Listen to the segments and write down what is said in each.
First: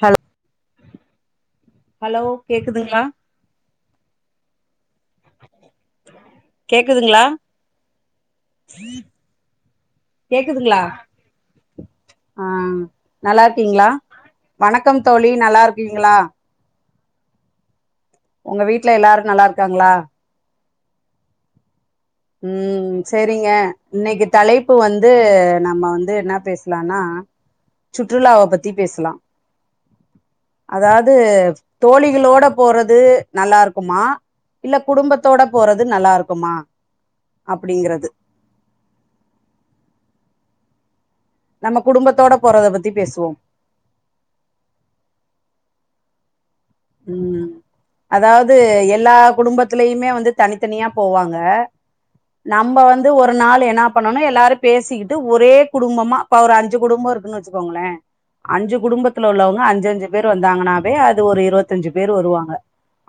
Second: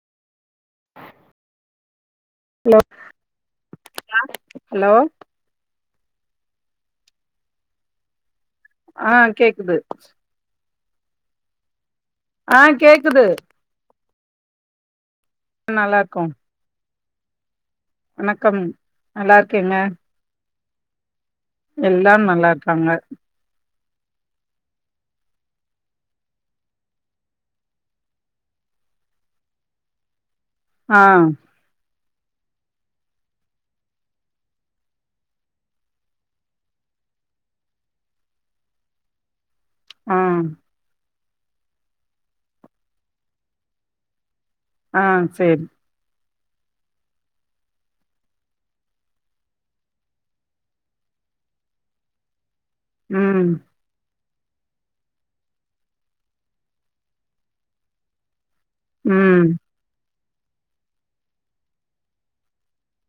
Hello ஆ [inaudible] hello கேக்குதுங்ளா hello கேக்குதுங்ளா ஆ கேக்குது கேக்குதுங்ளா ஆ நல்லா இருக்கீங்ளா வணக்கம் தோழி நல்லா இருக்கீங்களா வணக்கம் உங்க வீட்ல எல்லாரு நல்லா இருக்காங்களா எல்லாரு நல்லா இருக்காங்க ம்ம் செரிங்ங இன்னைக்கு தலைப்பு வந்து நம்ம வந்து என்ன பேசலானா சுற்றுலாவ பத்தி பேசலா ஆ அதாவ்து தோழிகளோட போறது நல்லா இருக்குமா இல்ல குடும்பத்தோட போறது நல்லா இருக்குமா அப்டிங்கிறது ஆ நம்ம குடும்பத்தோட போறத பத்தி பேசுவோ ஆ செரி உம் அதாவது எல்லா குடும்பத்லையுமே வந்து தனித்தனியா போவாங்க நம்ப வந்து ஒரு ம் நாள் என்ன பண்ணணு எல் லாரு பேசிகிட்டு ஒரே குடும்பமா இப்ப ஒரு அஞ்சு குடும்போ இருக்குனு வச்சுக்கோங்களே அஞ்சு குடும்பத்துல ம் உள்ளவங்க அஞ்சு அஞ்சு பேர் வந்தாங்கனாவே அது ஒரு இருவத்தஞ்சு பேர் வருவாங்க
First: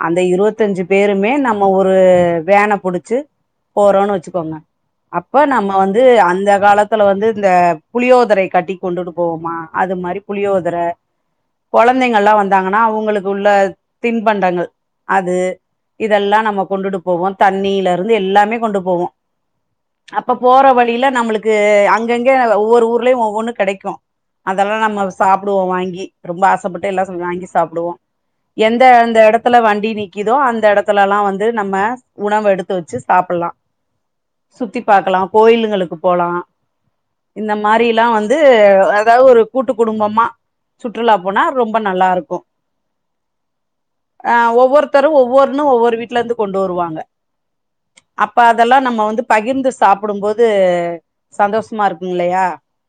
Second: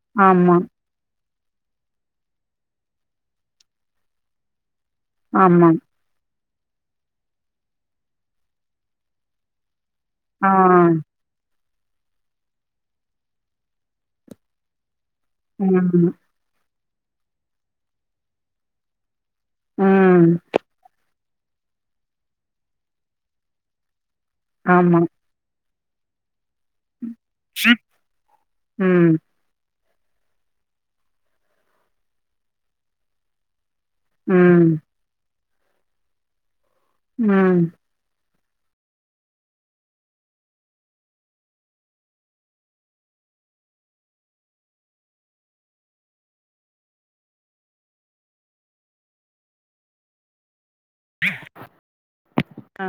அந்த ஆமா இருவத்தஞ்சு பேருமே நம் நம்ம ஒரு வேன புடுச்சு போறோனு வச்சுகோங்க அப்ப ஆமா நம்ம வந்து அந்த காலத்துல வந்து இந்த புளியோதரை கட்டி கொண்டுட்டு போவோமா அது மாரி ஆ புளியோதர கொழந்தைங்கல்லா வந்தாங்கனா அவுங்களுக் உள்ள தின்பண்டங்கள் அது ம் இதெல்லா நம்ம கொண்டுட்டு போவோ தண்ணியில இருந்து எல்லாமே கொண்டு போவோ ம் அப்ப போற வழியில நம்ளுக் அங்க அங்கங்க ஒவ்வொரு ஊர்லயு ஒவ்வொன்னு கெடைக்கு அதெல்லா ஆமா நம்ம சாப்டுவோ வாங்கி யி ரொம்ப ஆசப்பட்டு எல்லா செஞ்சு அங்கே வாங்கி சாப்டுவோ ம் எந்தந்த எடத்துல வண்டி நிக்கிதோ அந்த எடத்துலலா வந்து நம்ம உணவு எடுத்து வச்சு சாப்புல்லா ம் சுத்தி பாக்கலா கோயிலுங்களுக்கு போலா இந்த ம் மாரில்லா வந் ந்து அதாவது ஒரு கூட்டு குடும்பமா சுற்றுலா போனா ரொம்ப நல்லா இருக்கூ ஆ ஒவ்வொருத்தரு ஒவ்வொருன்னு ஒவ்வொரு வீட்ல இருந்து கொண்டு வருவாங்க அப்ப அதெல்லா நம்ம வந்து பகிர்ந்து சாப்டும் போது சந்தோஷ்மா இருக்கும்லயா ஆ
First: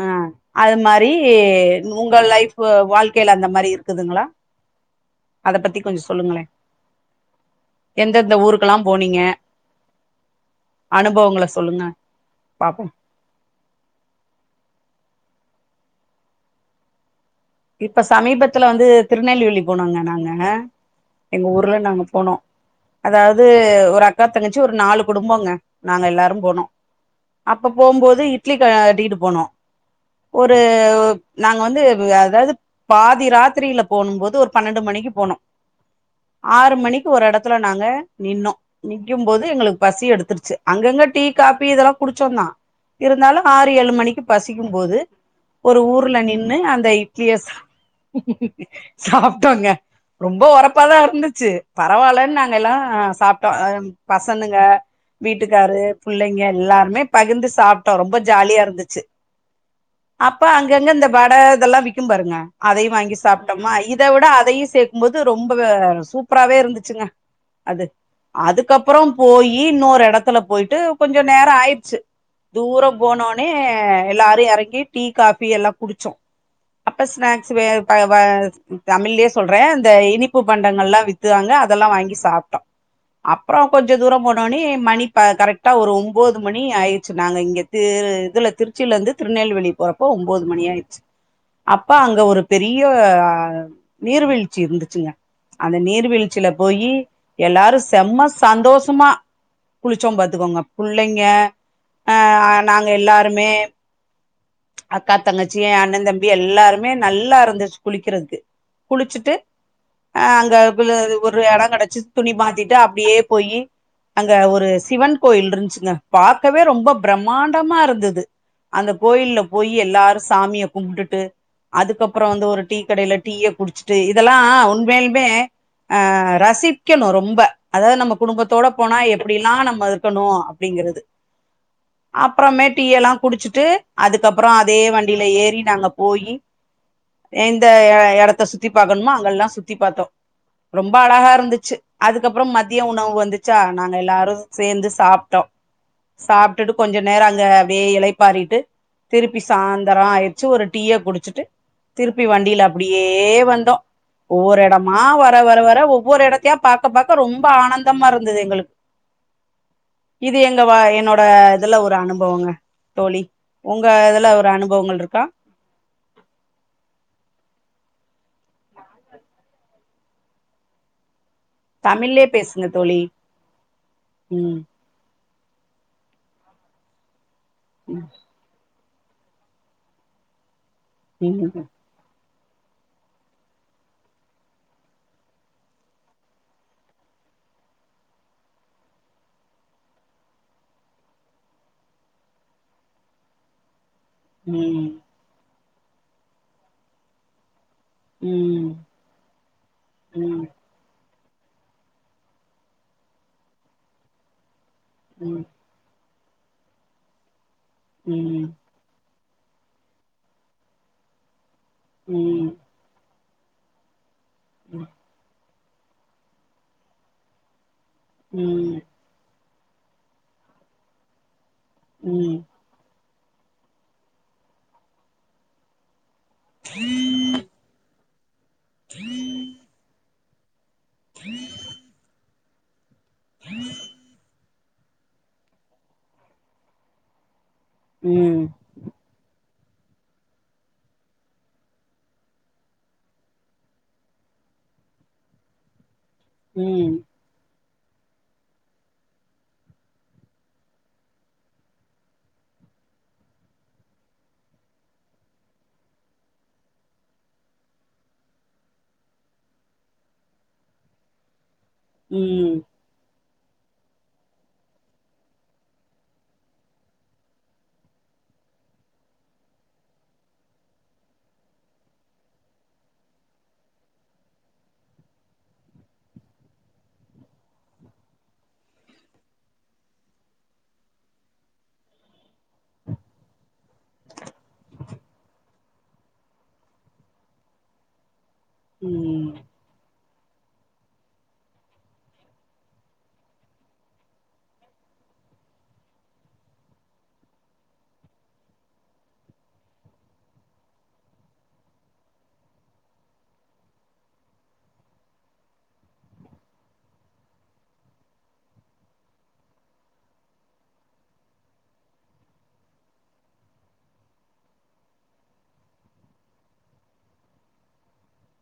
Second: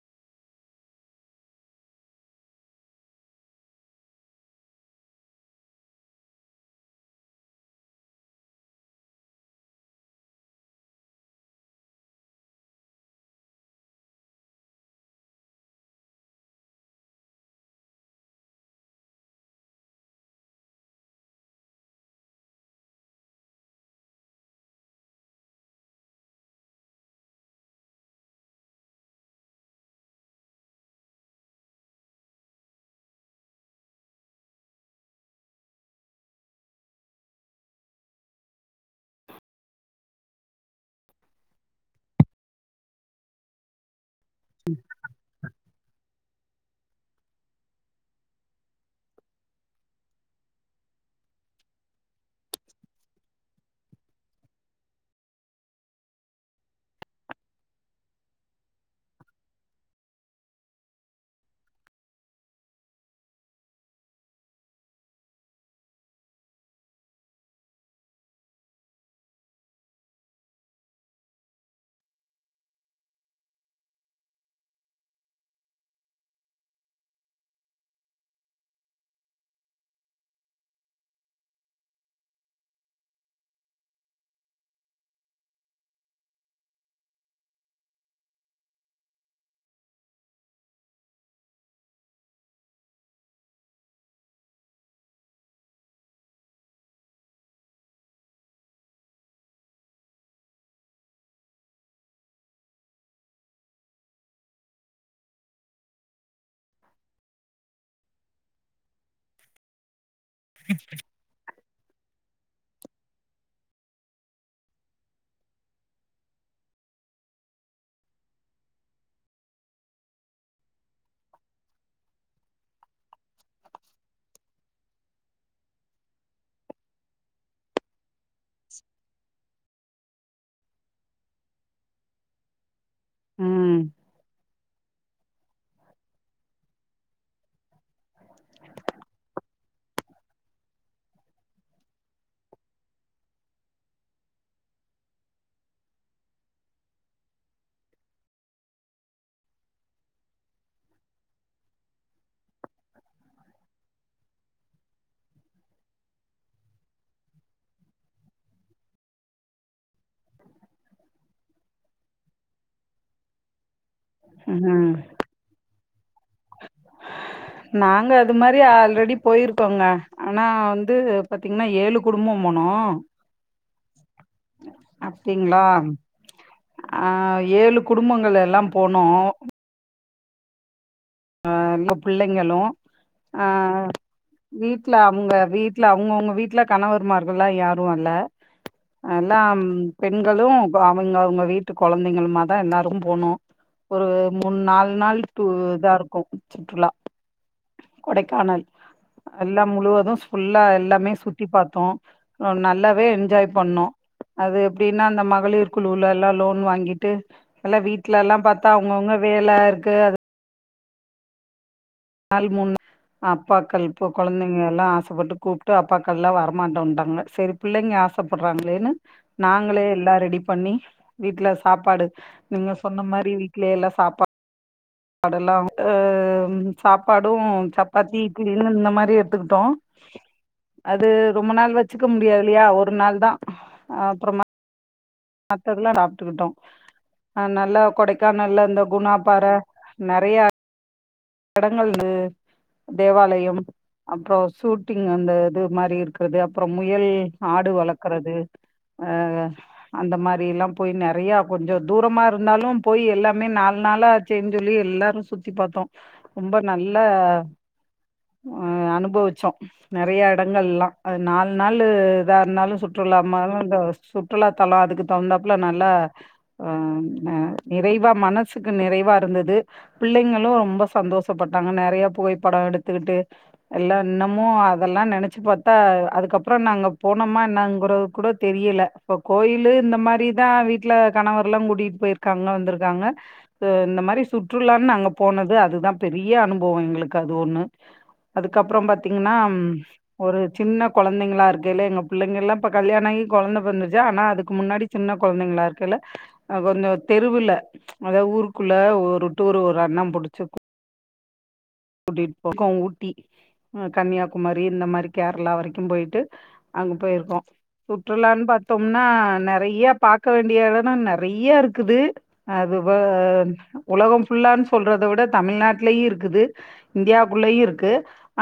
அஹ அது மாரி உங்க லைஃபு வாழ்க்கைல அந்த மாரி இருக் இருக்குதுங்ளா அத பத்தி கொஞ்ச சொல்லுங்களே எந்தெந்த ஊருகெல்லா போனீங்க அனுபவங்கள சொல்லுங்க பாப்போம் இப்ப சமீபத்துல வந்து திருநெல்வேலி போனோங்க நாங்க எங்க ஊர்ல நாங்க போனோ அதாவது ஒரு அக்கா தங்கச்சி ஒரு நாலு குடும்போங்க நாங்க எல்லாரும் போனோ அப்ப போம்போது இட்லி க கட்டிட்டு போனோ ஒரு ப் நாங்க வந்து பு அத் அதாவது பாதிராத்திரில போனும்போது ஒரு பன்னெண்டு மணிக்கி போனோ ஆறு மணிக்கு ஒரு எடத்துல நாங்க நின்னோ நிக்கும்போது எங்களுக்கு பசி எடுத்துருச்சு அங்கங் டீ காப்பி இதெல்லா குடுச்சோந்தா இருந்தாலு ஆறு ஏழு மணிக்கு பசிக்கும் போது ஒரு ஊர்ல நின்னு அந்த இட்லிய சாப் சாப்ட்டோங்க ரொம்ப ஒரப்பாதா இருந்துச்சு பரவாயில்லன்னு நாங்க எல்லா சாப்ட்டோ பசனுங்க வீட்டுக்காரு பிள்ளைங்க எல்லாருமே பகிர்ந்து சாப்ட்டோ ரொம்ப ஜாலியா இருந்துச்சு அப்ப அங்கங்க இந்த வட இதெல்லா விக் க்கு பாருங்க அதையு வாங்கி சாப்ட்டோம்மா இத விட அதையு சேக்கும்போது ரொம்ப சூப்பராவே இருந்துச்சுங்க அது அதுக்கப்றோ போயி இன்னொரு எடத்துல போய்ட்டு கொஞ்ச நேரோ ஆய்ட்ச்சு தூரோ போனோனே எல்லாரு எறங்கி டீ காஃபி எல்லா குடிச்சோ அப்ப ஸ்நாக்ஸ் வே வ தமிழ்லயே சொல்றே இந்த இனிப்பு பண்டங்கல்லா வித்தாங்க அத தெல்லா வாங்கி சாப்ட்டோ அப்றோ கொஞ்சோ தூரோ போனோனே மணி ப கரெக்டா ஒரு ஒம்போது மணி ஆய்ட்ச்சு நாங்க இங்க து இதுல திருச்சிலருந்து திருநெல்வேலி போறப்ப ஒம்போது மணி ஆய்டுச்சு அப்ப அங்க ஒரு பெரிய நீர்வீழ்ச்சி இருந்துச்சுங்க அந்த நீர்வீழ்ச்சில போயி எல்லாரு செம்ம சந்தோஷமா குளிச்சோ பாத்துக்கோங்க புள்ளைங்க அ நாங்க எல்லாருமே அக்கா தங்கச்சி ஏ அண்ணே தம்பி எல்லாருமே நல்லா இருந்துச்சு குளிக்கிறதுக்கு குளிச்சுட்டு அ அங்க ஒரு எடோ கெடச்சு துணிமா த்திட்டு அப்டியே போயி அங்க ஒரு சிவன் கோயில் இருன்ச்சுங்க பாக்கவே ரொம்ப பிரம்மாண்டமாருந்தது அந்த கோயில்ல போயி எல்லாரு சாமிய‌ கும்டுட்டு அதுக்கப்றோ வந்து ஒரு டீக்கடைல டீய குடிச்சுட்டு இதெல்லா உண்மயால்மே அ ரசிக்கணு ரொம்ப அதாவது நம்ம குடும்பத்தோட போனா எப்டிலா நம்ம இருக்கணு அப்டிங்கிறது அப்றமேட் டீ எல்லா குடிச்சுட்டு ம் அது அதே வண்டில ஏறி நாங்க போயி எந்த எடத்த சுத்தி பாக்கணுமோ அங்கல்லா சுத்தி பாத்தோ ரொம்ப அழகா இருந்துச்சு அதுக்கப்றோ மதிய உணவு வந்துச்சா நாங்க எல்லாரு சேந்து சாப்ட்டோ சாப்ட்டுட்டு கொஞ்ச நேரோ அங்க அப்டியே இளைப்பாறிட்டு திருப்பி சாயந்தரோ ஆயிட்ச்சு ஒரு டீய குடிச்சுட்டு திருப்பி வண்டில அப்டியே வந்தோ ஒவ்வொரு எடமா வர வர வர ஒவ்வொரு எடத்தையா பாக்க பாக்க ரொம்ப ஆனந்தமா இருந்தது எங்களுக்கு இது எங்க வா என்னோட இதுல ஒரு அனுபவோங்க தோழி உங்க இதுல ஒரு ம் அனுபவங்கள் இருக்கா நாங்க அது மாரி ஆல்ரெடி போய்ருக்கோங்க ஆனா வந்து பாத்தீங்கன்னா ஏழு தமிழ்லே குடும்போ போனோ பேசுங்க தோழி ம் தீங்களா அ ஏழு குடும்பங்கள் எல்லா போனோ ம் அ ம் நம்ம பிள்ளைங்களு ஆ வீட்ல அவுங்க வீட்ல அவங்கவுங்க வீட்ல கணவர்மார்கள்ல்லா யாரு வர்ல எல்லாம் பெண்களு அவுங்க அவுங்க வீட்டு கொழந்தைங்களுமா தா எல்லாரும் போனோ ஒரு மூண் ம் நாலு நாள் டூ இதா இருக்கு சுற்றுலா கொடைக்கானல் ம் எல்லாம் முழுவது‌ ம் ஃபுல்லா எல்லாமே சுத் தி பாத்தோ நல்லாவே என்ஜாய் பண்ணோ அது எப்டின்னா அந்த ம் மகளிர் குழு லலா லோன் வாங்கிட்டு இப்பெல்லா வீட்ல எல்லா ம் பாத்தா அவங்கவுங்க வேலருக்கு அது ம் அப்பாக்கள் இப்ப கொழந்தைங்க எல்லா ஆசப்பட்டு கூப்ட்டு அப்பாக்கள்ல்லா வரமாட்டோன்ட்டாங்க செரி பிள்ளைங்க ம் ம் ஆசப்பட்றாங்களேன்னு நாங்களே எல்லா ரெடி பண்ணி வீட்ல சாப்பாடு நீங்க சொன்ன மாரி வீட்லயே எல்லா சாப்பாடெல்லா ஏ சாப்பாடு சப்பாத்தி இட்லினு இந்த மாரி எடுத்துக்கிட்டோ அது ரொம்ப நாள் வச்சுக்க முடியாதில்லயா ஒரு நாள் தா அப்றமா மத்ததெல்லா சாப்ட்டுக்கிட்டோ அ நல்லா கொடைக்கானல்ல இந்த குணாப்பாற நெறைய இடங்கள் தேவாலயம் அப்றோ ஷூட்டிங் அந்த இது மாரி இருக் க்குறது ம் அப்றோ ம் முயல் ஆடு வளக்குறது ஆ அந்த மாரியல்லா போய் நெறைய கொஞ்ச தூரமா இருந்தாலு போய் எல்லாமே நா நாலாச்சேன் சொல்லி எல்லாரு சுத்தி பாத்தோ ரொம்ப நல்ல அ அனுபவுச்சோ நெறைய எடங்கல்லா அது நாலு நாளு எதா ம் இருந்தாலு சுற்றுலா [unintelligible] சுற்றுலா தலொ அதுக்கு தகுந்தாப்ல நல்ல நிறைவா மனசுக்கு நிறைவா இருந்தது பிள்ளைங்களு ரொம்ப சந்தோஷப்பட்டாங்க நெறையா புகைப்படோ எடுத்துக்கிட்டு எல்லா இன்னமு அதல்லாம நெனச்சு பாத்தா அது அதுக்கப்பறோ நாங்க போனமா என்னாங்குறது கூட தெரியல அப்ப கோயிலு இந்த மாரி தா வீட்ல ல கணவர்லா கூட்டிட் போய்ருக்காங்க வந்துருக்காங்க இது இந்த மாரி சுற்றுலான் நாங்க போனது அதுதா பெரிய அனுபவோ எங்களுக்கு அது ஒன்னு அதுக்கப்பறோ ம் பாத்தீங்னா ஒரு சின்ன கொழந்தைங்களா இருக்கேலே எங்க புள்ளைங்கல்லா இப்ப கல்யாண ஆகி கொழந்த பொறந்திற்ச்சா ஆனா அதுக்கு முன்னாடி சின்ன கொழந்தைங்களா இருக்கேல அ கொஞ்சோ தெருவுல்ல அதாவது ஊருக்குள்ள ஒரு டூரு ஒரு அண்ண புடுச்சு கூட்டிட் போகு ஊட்டி அ கன்யாகுமரி இந்த மாரி கேரளா வரைக்கு போய்ட்டு அங்க போய்ருக்கோ சுற்றுலான் பாத்தோம்னா நெறைய பாக்க வேண்டிய எடன்னா நெறைய இருக்குது அது இப்ப உலகம் ஃபுல்லான் சொல்றத விட தமிழ்நாட்லயு இருக்குது இந்தியாக்குள்ளயு இருக்கு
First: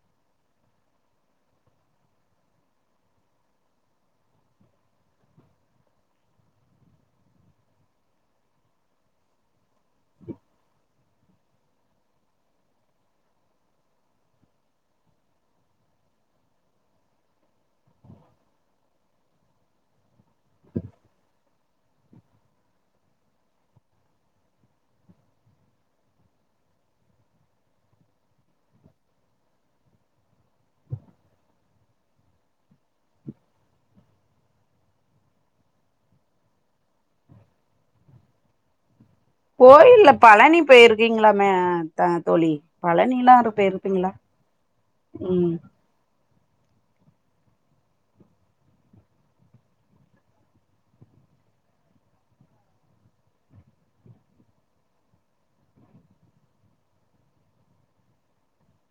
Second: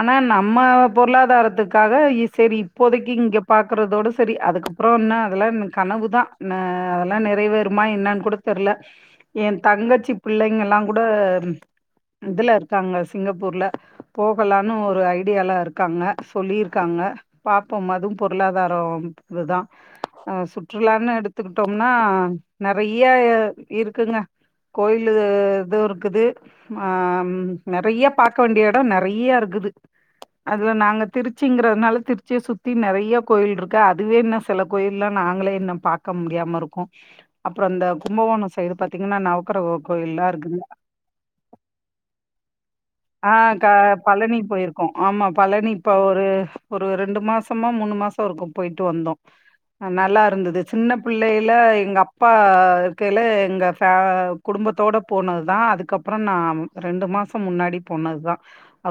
ஆனா நம்ம பொருளாதாரத்துக்காக இ சரி இப்போதக்கி இங்க பாக்குறதோட சரி அதுக்கப்பறோன்னா அதல்லா கனவு தா ந அதல்லா நிறைவேறுமா என்னா னு கூட தெர்ல எ தங்கச்சி புள்ளைங்கல்லா கூட இதுல தாங்க சிங்கப்பூர்ல போகலானு ஒரு ஐடியால இருக்காங்க சொல்லிருக்காங்க பாக் ப்போம் அதும் பொருளாதாரோ இதுதா அ சுற்றுலான்னு எடுத்துக்குட்டோம்னா நெறைய இருக்குங்க கோயிலு இதூ இருக்குது ஆ நெறைய பாக்க வேண்டிய எடோ நெறைய இருக்குது அதுல நாங்க திருச்சிங்கிறதுனால திருச்சிய சுத்தி நெறைய கோயில்ருக்கு அதுவே இன்ன சில கோயில்லா நாங்களே இன்னும் பாக்க முடியாம இருக்கோ அப்பறோ அந்த கும்பகோணோ சைடு பாத் கோயில்ல பழனி போயிருக்கீங்களா மே த தோழி ஆ பழனிலா அரு க போயிருப்பீங்களா பழனி போய்ருக்கோ ஆமா ம் பழனி இப்ப ஒரு ஒரு ரெண்டு மாசமா மூணு மாசொ இருக்கு போய்ட்டு வந்தோ நல்லா இருந்தது சின்ன புள்ளேல எங்க அப்பா இருக்கேல எங்க ஃபே குடும் ம்பத்தோட போனது தா அதுக்கப்பறோ நா ரெண்டு மாசோ முன்னாடி போனது தா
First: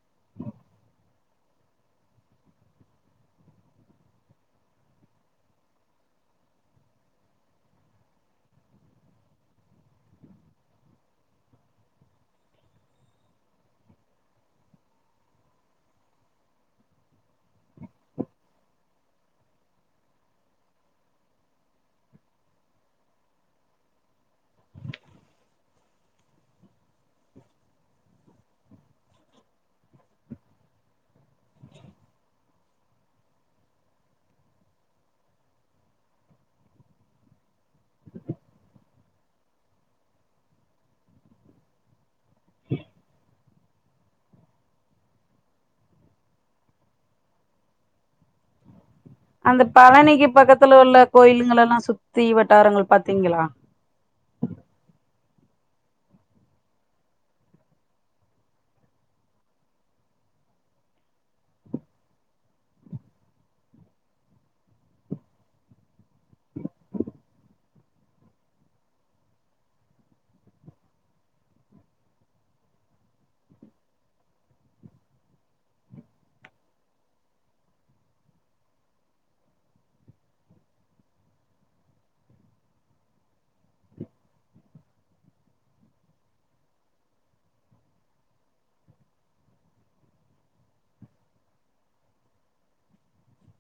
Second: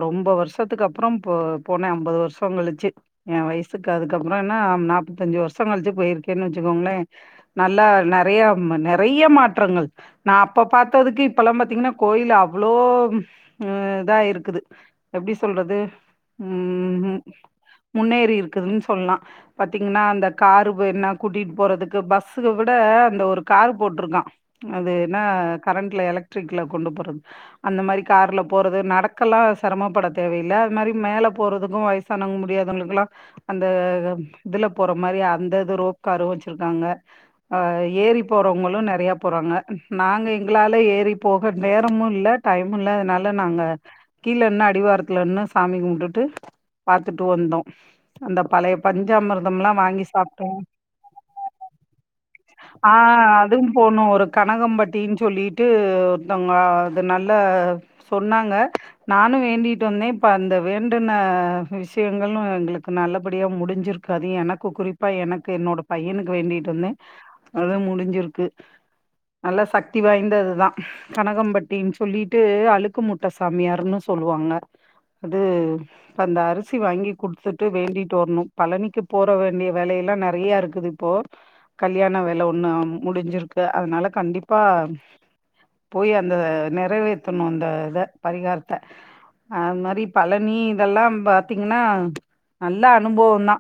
ரொம்ப வருஷத்துக்கு அப்றம் இப்போ போனே அம்பது வருஷோங் கழுச்சு ஏ வயசுக்கு அதுக்கப்பறோனா நாப்பத்தஞ்சு வருஷோ கழுச்சு போய்ருக் கேன்னு வச்சுக்கோங்லே நல்லா நெறையா நெறைய மாற்றங்கள் நா அப்ப பாத்ததுக்கு இப்பல்லா பாத்தீங்கன்னா கோயில்ல அவ்ளோ ம் இதா இருக்குது எப்டி சொல்றது ம் ம் முன்னேறி இருக்குதுன் சொல்லா பாத்தீங்கன்னா அந்த காரு என்னா கூட்டிட் போறதுக்கு பஸ்ஸுக விட ட அந்த ஒரு கார் போட்ருக்கா அது என்னா கரண்ட்ல எலக்ட்ரிக்ல கொண்டு போறது அந் அந்த மாரி கார்ல போறது நடக்கலா செரமப்பட தேவை இல்ல அது மாரி மேல போறதுக்கு வயசானவுங் முடியாதவுங்களுகல்லா அந்த இதுல போற மாரி அந்த இது ரோப்காரு வச்சுருக்காங்க அ ஏறி போற அவுங்களு நெறையா போறாங்க நாங்க எங்களால ஏறி போக நேரமு இல்ல டைமு இல்ல அதுனால ல நாங்க கீழ நின்னு அடிவாரத்துல நின்னு சாமி கும்டுட்டு பாத்துட்டு வந்தோ அந்த பழய அந்த பஞ்சாமிர்தமலா வாங்கி பழனிக்கு சாப்ட்டோ பக்கத்துல உள்ள கோயிலுங்களெல்லா சுத்தி ஆ வட்டாரங்கள் பாத்தீங்களா அதுவும் போனா ஒரு கனகம்பட்டின்னு சொல்லிட்டு ஒருத்தங்க அது நல்ல சொன்னாங்க நானு வேண்டிட் வந்தே இப்ப அந்த வேண்டுன விஷயங்களு எங்களுக்கு நல்லபடியா முடிஞ்சுருக்கு அது எனக்கு குறிப்பா எனக்கு என்னோட பையனுக்கு வேண்டிட்டு வந்தே அதும் முடிஞ்சிருக்கு நல்ல சக்தி வாய்ந்ததுதா கனகம்பட்டின்னு சொல்லிட்டு அழு அலுக்கு முட்டைசாமியாருன்னு சொல்லுவாங்க அது இப்ப அந்த அரிசி வாங்கி குடுத்துட்டு வேண்டிட்டு வரணும் பழனிக்கு போற வேண்டிய வேலைய எல்லாம் நிறைய இருக்குது இப்போ கல்யாண வேலை ஒண்ணு முடிஞ்சிருக்கு அதனால கண்டிப்பா போய் அந்த நிறைவேத்தணும் அந்த இத பரிகாரத்தை அது மாதிரி பழனி இதெல்லாம் பாத்தீங்கன்னா நல்ல அனுபவதா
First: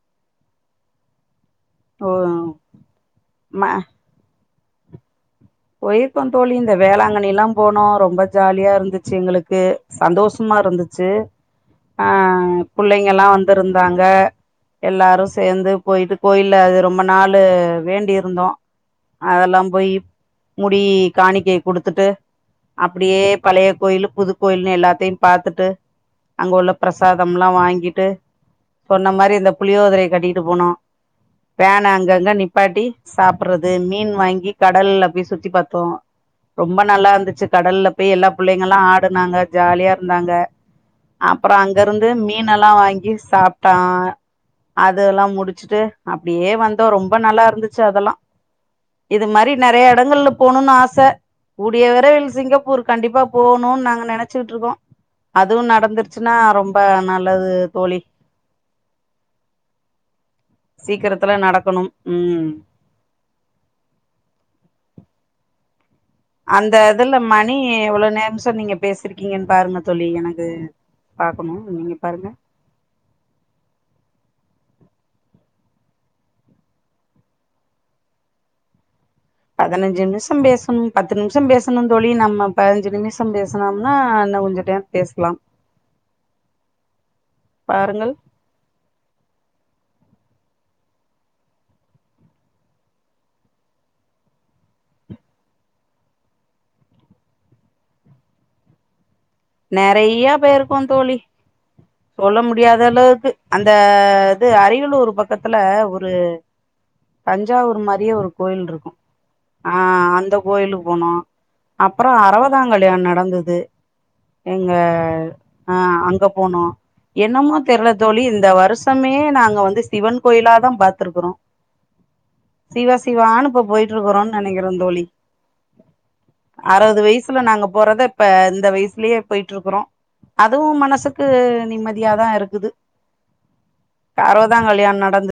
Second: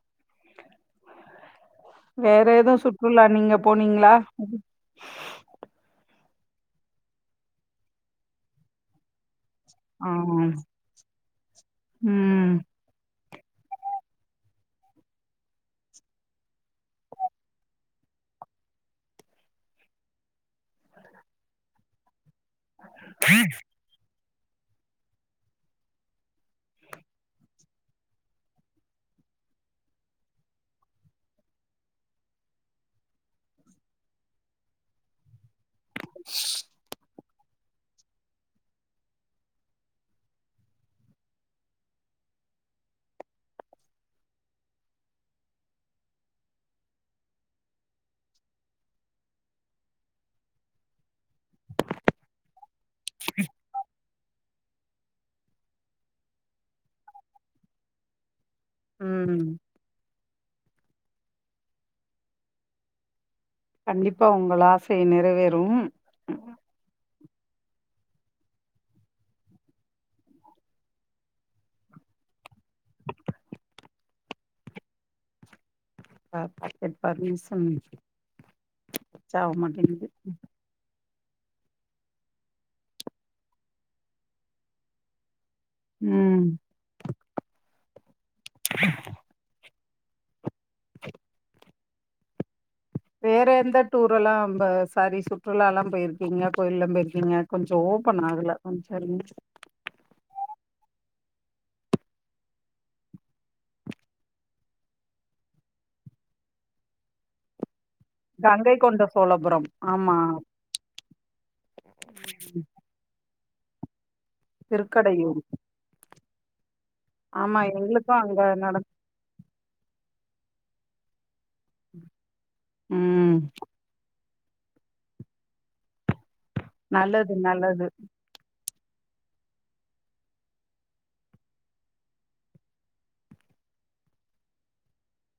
[inaudible] ஓ வேற எதுவும் சுற்றுலா நீங்க ம போனீங்களா போயிருக்கோ தோழி இந்த வேளாங்கண்ணி எல்லாம் போனோ ரொம்ப ஜாலியா இருந்துச்சு எங்களுக் க்கு ஆ சந்தோஷமா இருந்துச்சு ஆ ம் பிள்ளைங்க எல்லாம் வந்து இருந்தாங்க. எல்லாரும் சேர்ந்து போயிட்டு கோயில் அது ரொம்ப நாளு வேண்டிருந்தோ அதெல்லாம் போயி முடி காணிக்கை குடுத்துட்டு அப்படியே பழைய கோயிலு புது கோயில்னு எல்லாத்தையும் பாத்துட்டு அங்க உள்ள பிரசாதம் எல்லாம் வாங்கிட்டு சொன்ன மாதிரி இந்த புளியோதிரையை கட்டிட்டு போனோ வேண அங்கங்க நிப்பாட்டி சாப்பிடுறது மீன் வாங்கி கடல்ல சுத்தி பார்த்தோம் ரொம்ப நல்லா இருந் துச்சு கடல்ல போய் எல்லா பிள்ளைங்க எல்லாம் ஆடுனாங்க ஜாலியா இருந்தாங்க அப்புறம் அங்க இருந்து மீன் எல்லாம் வாங்கி சாப்பிட்டா அதெல்லாம் முடிச்சுட்டு அப்படியே வந்தோ ரொம்ப நல்லா இருந்துச்சு அதெல்லா இது மாதிரி நிறைய இடங்களல போணும்னு ஆசை கூடிய விரைவில் சிங்கப்பூர் கண்டிப்பா போகணும் நாங்க நினைச் ச்சிட்டு இருக்கோ அதுவும் நடந்துருச்சுன்னா ரொம்ப நல்லது தோழி ம். சீக்கிரத்துல நடக்கணும் உம். கண்டிப்பா உங்கள் ஆசை நிறைவேறும். அந்த இதுல மணி எவ்வளவு நேரம் நிமிஷம் நீங்க பேசிருக்கீங்கன்னு பாருங்க தோழி எனக்கு பாக்கணும் நீங்க பாருங்க ஆ பத் பத்து நிமிஷம் பதினஞ்சு நிமிஷம் பேசணும் பத்து நிமிஷம் பேசணும்னு தோழி நம்ம பதினஞ்சு நிமிஷம் பேசனோம்னா இனகொஞ்ச டைம் பேசலாம் ம். பாருங்கள். [inaudible] [inaudible] வேற எந்த டூர் எல்லாம் சாரி சுற்றுலா எல்லாம் போயிருக்கீங்க கோயலாம் போயிருக்கீங்க கொஞ்ச ஓபன் ஆகல கொஞ்சம் இருங்க நிறையா பேயிருக்கோ தோழி சொல்ல முடியாத அளவுக்கு அந்த இது அரியலூர் பக்கத்துல ஒரு தஞ்சாவூர் மாதிரிய ஒரு கோயில் கங்கை இருக்கு கொண்ட சோழபுரம் ஆ ஆமா அந்த கோயிலுக்கு போனோ அப்புறம் அறுபதா கல்யாணம் நடந்து எங்க திருக்கடையூர் ஆ அங்க போனோ என்னமோ ஆமா தெரியல எங்களுக்கு தோழி அங்க இந்த நட வருஷமே நாங்க வந்து சிவன் கோயில தான் பாத்திருக்கறோ சிவா ம் சிவானுப்ப போயிட்டு இருக்கறோனு நினைக்கிறேன் தோழி அறுபது நல்லது வயசுல நாங்க நல்லது போறத இப்ப இந்த வய யே போயிட்டு இருக்கிறோ அதுவும் மனசுக்கு நிம்மதியாதா இருக்குது. அறுவதா கல்யாண நடந்